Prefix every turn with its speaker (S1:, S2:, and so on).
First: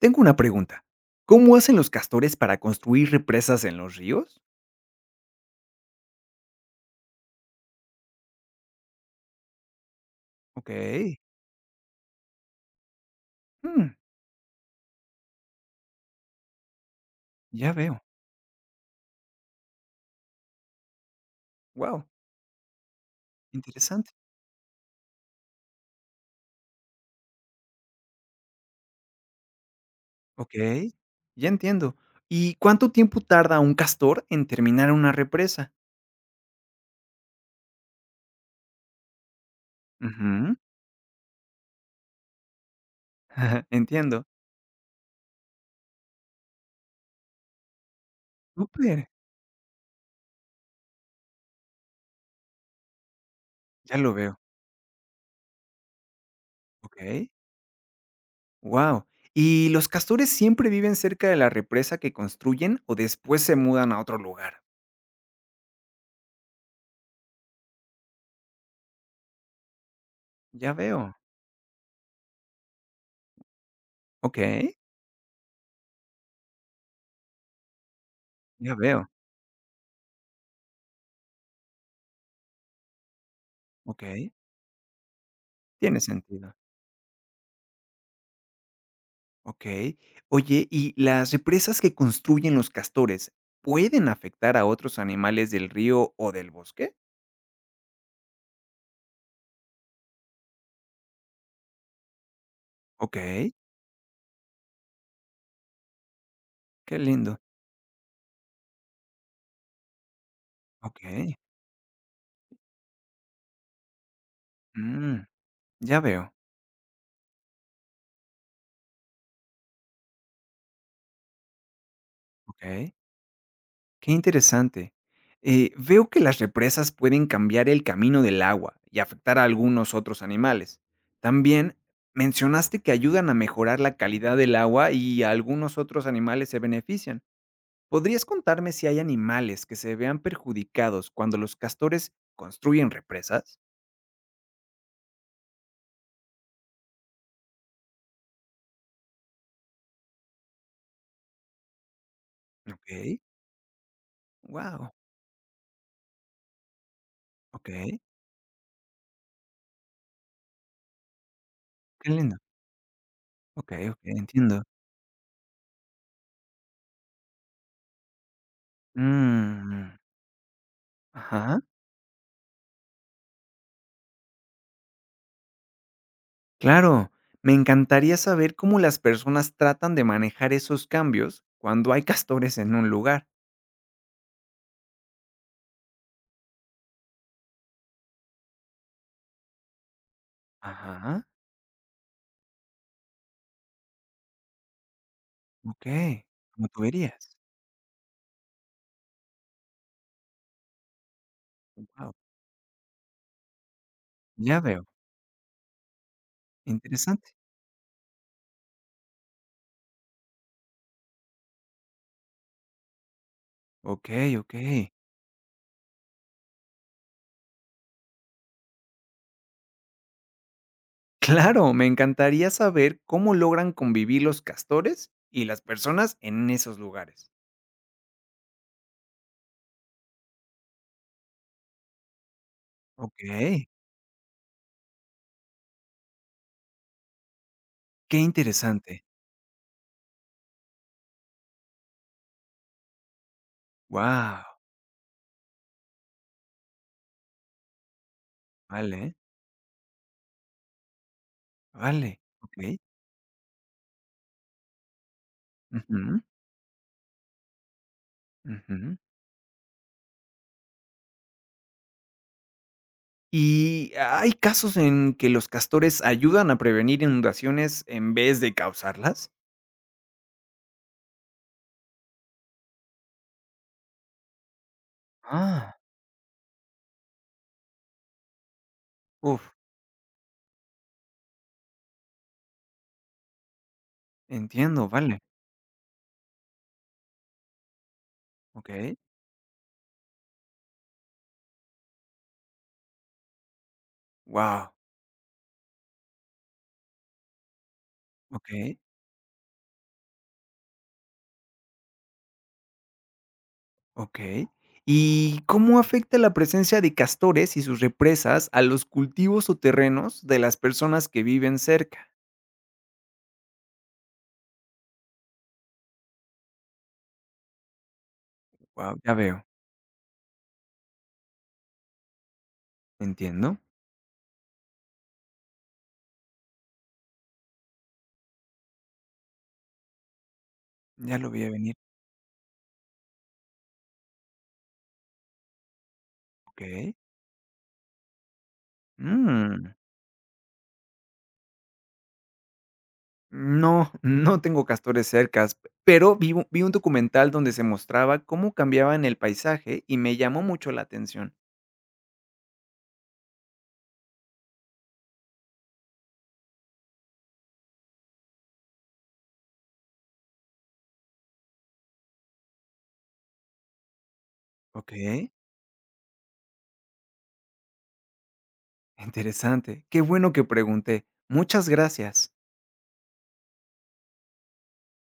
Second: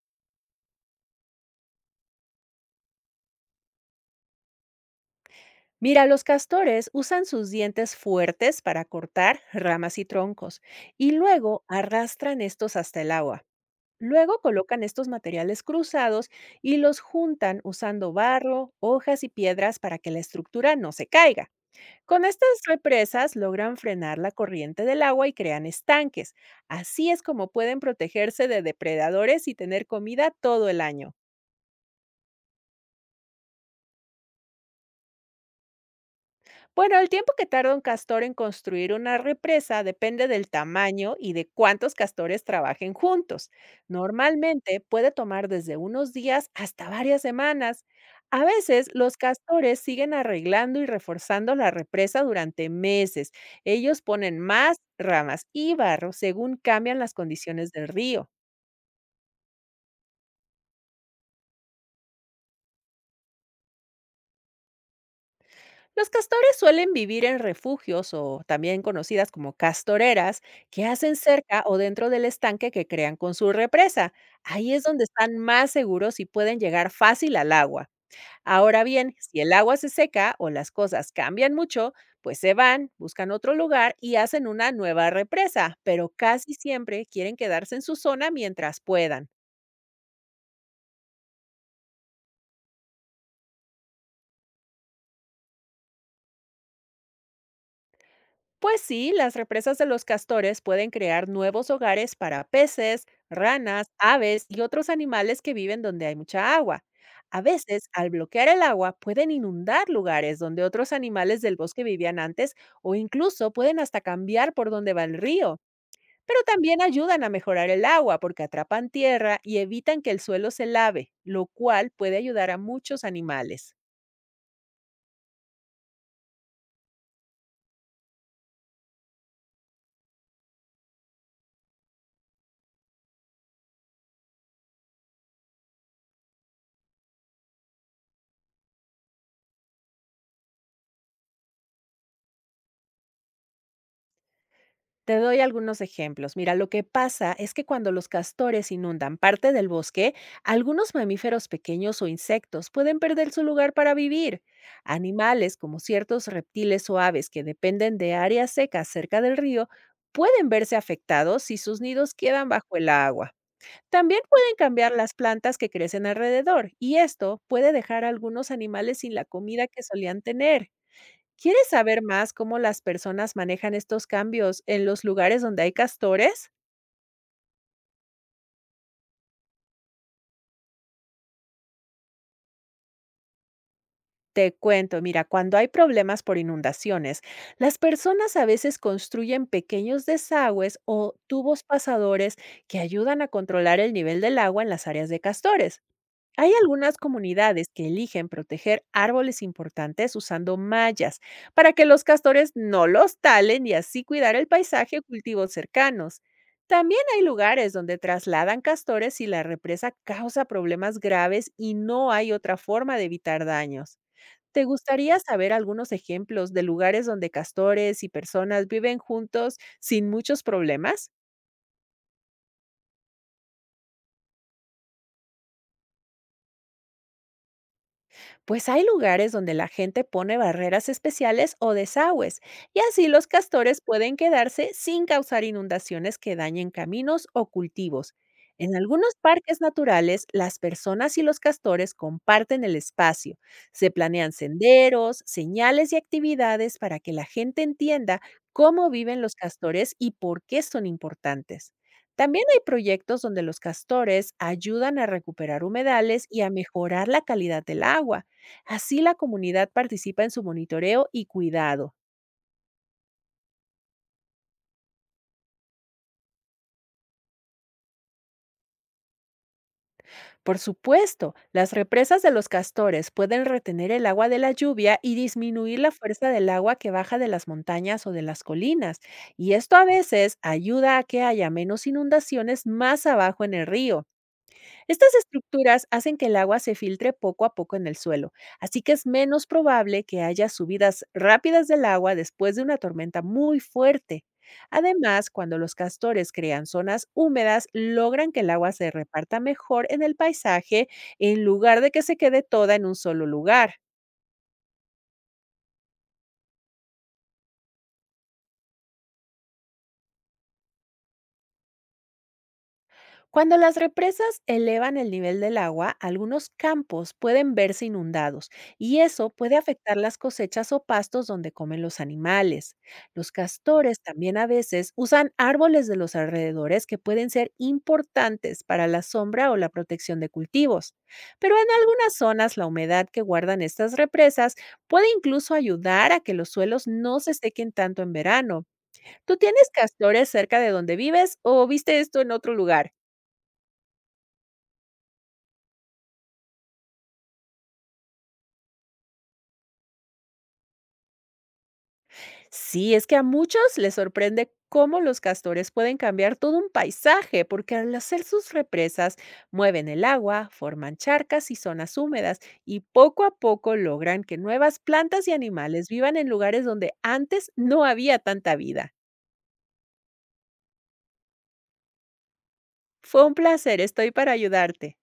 S1: Tengo una pregunta. ¿Cómo hacen los castores para construir represas en los ríos?
S2: Mira, los castores usan sus dientes fuertes para cortar ramas y troncos
S1: Ok.
S2: y luego arrastran estos hasta el agua.
S1: Mm,
S2: Luego colocan estos materiales cruzados y los juntan
S1: ya veo.
S2: usando barro, hojas y piedras para que la estructura no se caiga.
S1: Wow,
S2: Con estas represas logran
S1: interesante.
S2: frenar la corriente del agua y crean estanques. Así es como pueden protegerse de depredadores y tener comida
S1: Ok,
S2: todo el año.
S1: ya entiendo. ¿Y cuánto tiempo tarda un castor en terminar una represa?
S2: Bueno, el tiempo que tarda un castor en construir una represa depende del
S1: Ujú,
S2: tamaño y de cuántos castores trabajen juntos.
S1: Entiendo.
S2: Normalmente puede tomar desde unos días hasta varias semanas. A veces
S1: Súper.
S2: los castores siguen arreglando y reforzando la represa durante meses.
S1: Ya
S2: Ellos
S1: lo
S2: ponen
S1: veo.
S2: más ramas y barro según cambian las
S1: Ok.
S2: condiciones del río.
S1: Wow. ¿Y los castores siempre viven cerca de la represa que construyen o después se mudan a otro lugar?
S2: Los castores suelen vivir en refugios o también conocidas como castoreras
S1: Ya
S2: que
S1: veo.
S2: hacen cerca o dentro del estanque que crean con su represa.
S1: Ok.
S2: Ahí es donde están más seguros y pueden llegar fácil al agua.
S1: Ya
S2: Ahora
S1: veo.
S2: bien, si el agua se seca o las cosas cambian mucho, pues se van, buscan otro lugar
S1: Ok.
S2: y hacen una nueva represa,
S1: Tiene
S2: pero casi
S1: sentido.
S2: siempre quieren quedarse en su zona mientras puedan.
S1: Okey. Oye, ¿y las represas que construyen los castores pueden afectar a otros animales del río o del bosque?
S2: Pues sí, las represas de los castores pueden crear nuevos hogares para peces,
S1: Okey,
S2: ranas, aves y otros animales que viven donde hay mucha agua.
S1: qué lindo.
S2: A veces, al bloquear el agua, pueden inundar lugares donde otros
S1: Okey.
S2: animales del bosque vivían antes o incluso pueden hasta cambiar por donde va el
S1: Mm,
S2: río.
S1: ya veo.
S2: Pero también ayudan a mejorar el agua porque atrapan tierra y evitan que el suelo se lave, lo cual puede ayudar a
S1: Okey,
S2: muchos animales.
S1: qué interesante. Veo que las represas pueden cambiar el camino del agua y afectar a algunos otros animales. También mencionaste que ayudan a mejorar la calidad del agua y algunos otros animales se benefician. ¿Podrías contarme si hay animales que se vean perjudicados cuando los castores construyen represas?
S2: Te doy algunos ejemplos. Mira, lo que pasa es que cuando los castores inundan parte del bosque, algunos mamíferos pequeños o insectos pueden
S1: Okey,
S2: perder su lugar para vivir.
S1: wow,
S2: Animales como ciertos reptiles o aves que dependen
S1: okey,
S2: de áreas secas cerca del río pueden verse afectados si sus
S1: qué
S2: nidos
S1: lindo.
S2: quedan bajo el agua.
S1: Okey, okey,
S2: También pueden
S1: entiendo.
S2: cambiar las plantas que crecen alrededor y esto puede dejar a algunos animales sin la comida que
S1: Mm,
S2: solían tener.
S1: ajá,
S2: ¿Quieres saber más cómo las personas manejan estos cambios en los lugares donde hay castores?
S1: claro. Me encantaría saber cómo las personas tratan de manejar esos cambios cuando hay castores en un lugar.
S2: Te cuento, mira, cuando hay problemas por inundaciones, las personas a veces construyen pequeños desagües o
S1: Ajá,
S2: tubos pasadores que ayudan a controlar el nivel del agua en las áreas de castores.
S1: okey,
S2: Hay
S1: como
S2: algunas
S1: tuberías.
S2: comunidades que eligen proteger árboles importantes usando mallas para que los
S1: Wow,
S2: castores no los talen y así cuidar el
S1: ya veo,
S2: paisaje y cultivos cercanos. También hay
S1: interesante.
S2: lugares donde trasladan castores si la represa causa problemas graves y no hay otra forma de evitar daños.
S1: Okey,
S2: ¿Te
S1: okey.
S2: gustaría saber algunos ejemplos de lugares donde castores y personas viven juntos sin muchos problemas?
S1: Claro, me encantaría saber cómo logran convivir los castores y las personas en esos lugares.
S2: Pues hay lugares donde la gente pone barreras especiales o desagües, y así
S1: Ok,
S2: los castores pueden quedarse sin causar inundaciones que dañen caminos o cultivos.
S1: qué
S2: En
S1: interesante.
S2: algunos parques naturales, las personas y los castores comparten el espacio. Se planean
S1: Wow,
S2: senderos, señales y actividades para que la gente entienda cómo
S1: vale,
S2: viven los castores y por qué son importantes.
S1: vale.
S2: También hay
S1: Ok.
S2: proyectos donde los castores ayudan a recuperar
S1: Ujú,
S2: humedales y a mejorar la calidad del agua.
S1: ujú.
S2: Así la comunidad participa en su monitoreo y cuidado.
S1: Y hay casos en que los castores ayudan a prevenir inundaciones en vez de causarlas.
S2: Por supuesto, las represas de los castores pueden retener el agua de la lluvia y
S1: Ah,
S2: disminuir la fuerza del agua que baja de las montañas o de las colinas, y
S1: uf,
S2: esto a veces ayuda a que haya menos inundaciones más abajo en el río.
S1: entiendo,
S2: Estas
S1: vale.
S2: estructuras hacen que el agua se filtre poco a poco en el suelo,
S1: Ok,
S2: así que es menos probable que haya subidas rápidas del agua después de una tormenta muy fuerte.
S1: wow,
S2: Además, cuando los castores crean zonas húmedas, logran que el agua
S1: ok.
S2: se reparta mejor en el paisaje en lugar de que se quede toda en un solo lugar.
S1: Okey. ¿Y cómo afecta la presencia de castores y sus represas a los cultivos o terrenos de las personas que viven cerca?
S2: Cuando las represas elevan el nivel del agua, algunos campos pueden verse inundados
S1: Wow,
S2: y
S1: ya
S2: eso
S1: veo,
S2: puede afectar las cosechas o pastos donde comen los animales. Los
S1: entiendo.
S2: castores también a veces usan árboles de los alrededores que pueden ser importantes para la sombra o la protección de cultivos.
S1: Ya lo veía
S2: Pero en
S1: venir,
S2: algunas zonas la humedad que guardan estas represas puede incluso ayudar a que los suelos
S1: okey.
S2: no se sequen tanto en verano. ¿Tú tienes
S1: Mm,
S2: castores cerca de donde vives o viste esto en otro lugar?
S1: no, no tengo castores cercas, pero vi u vi un documental donde se mostraba cómo cambiaban el paisaje y me llamó mucho la atención.
S2: Sí, es que a muchos les sorprende cómo los castores pueden cambiar todo un paisaje, porque al hacer sus represas mueven el agua, forman charcas y zonas húmedas, y poco a poco logran que nuevas plantas
S1: Okey,
S2: y animales vivan en lugares donde antes no había tanta vida.
S1: interesante. Qué bueno que pregunté. Muchas gracias.
S2: Fue un placer, estoy para ayudarte.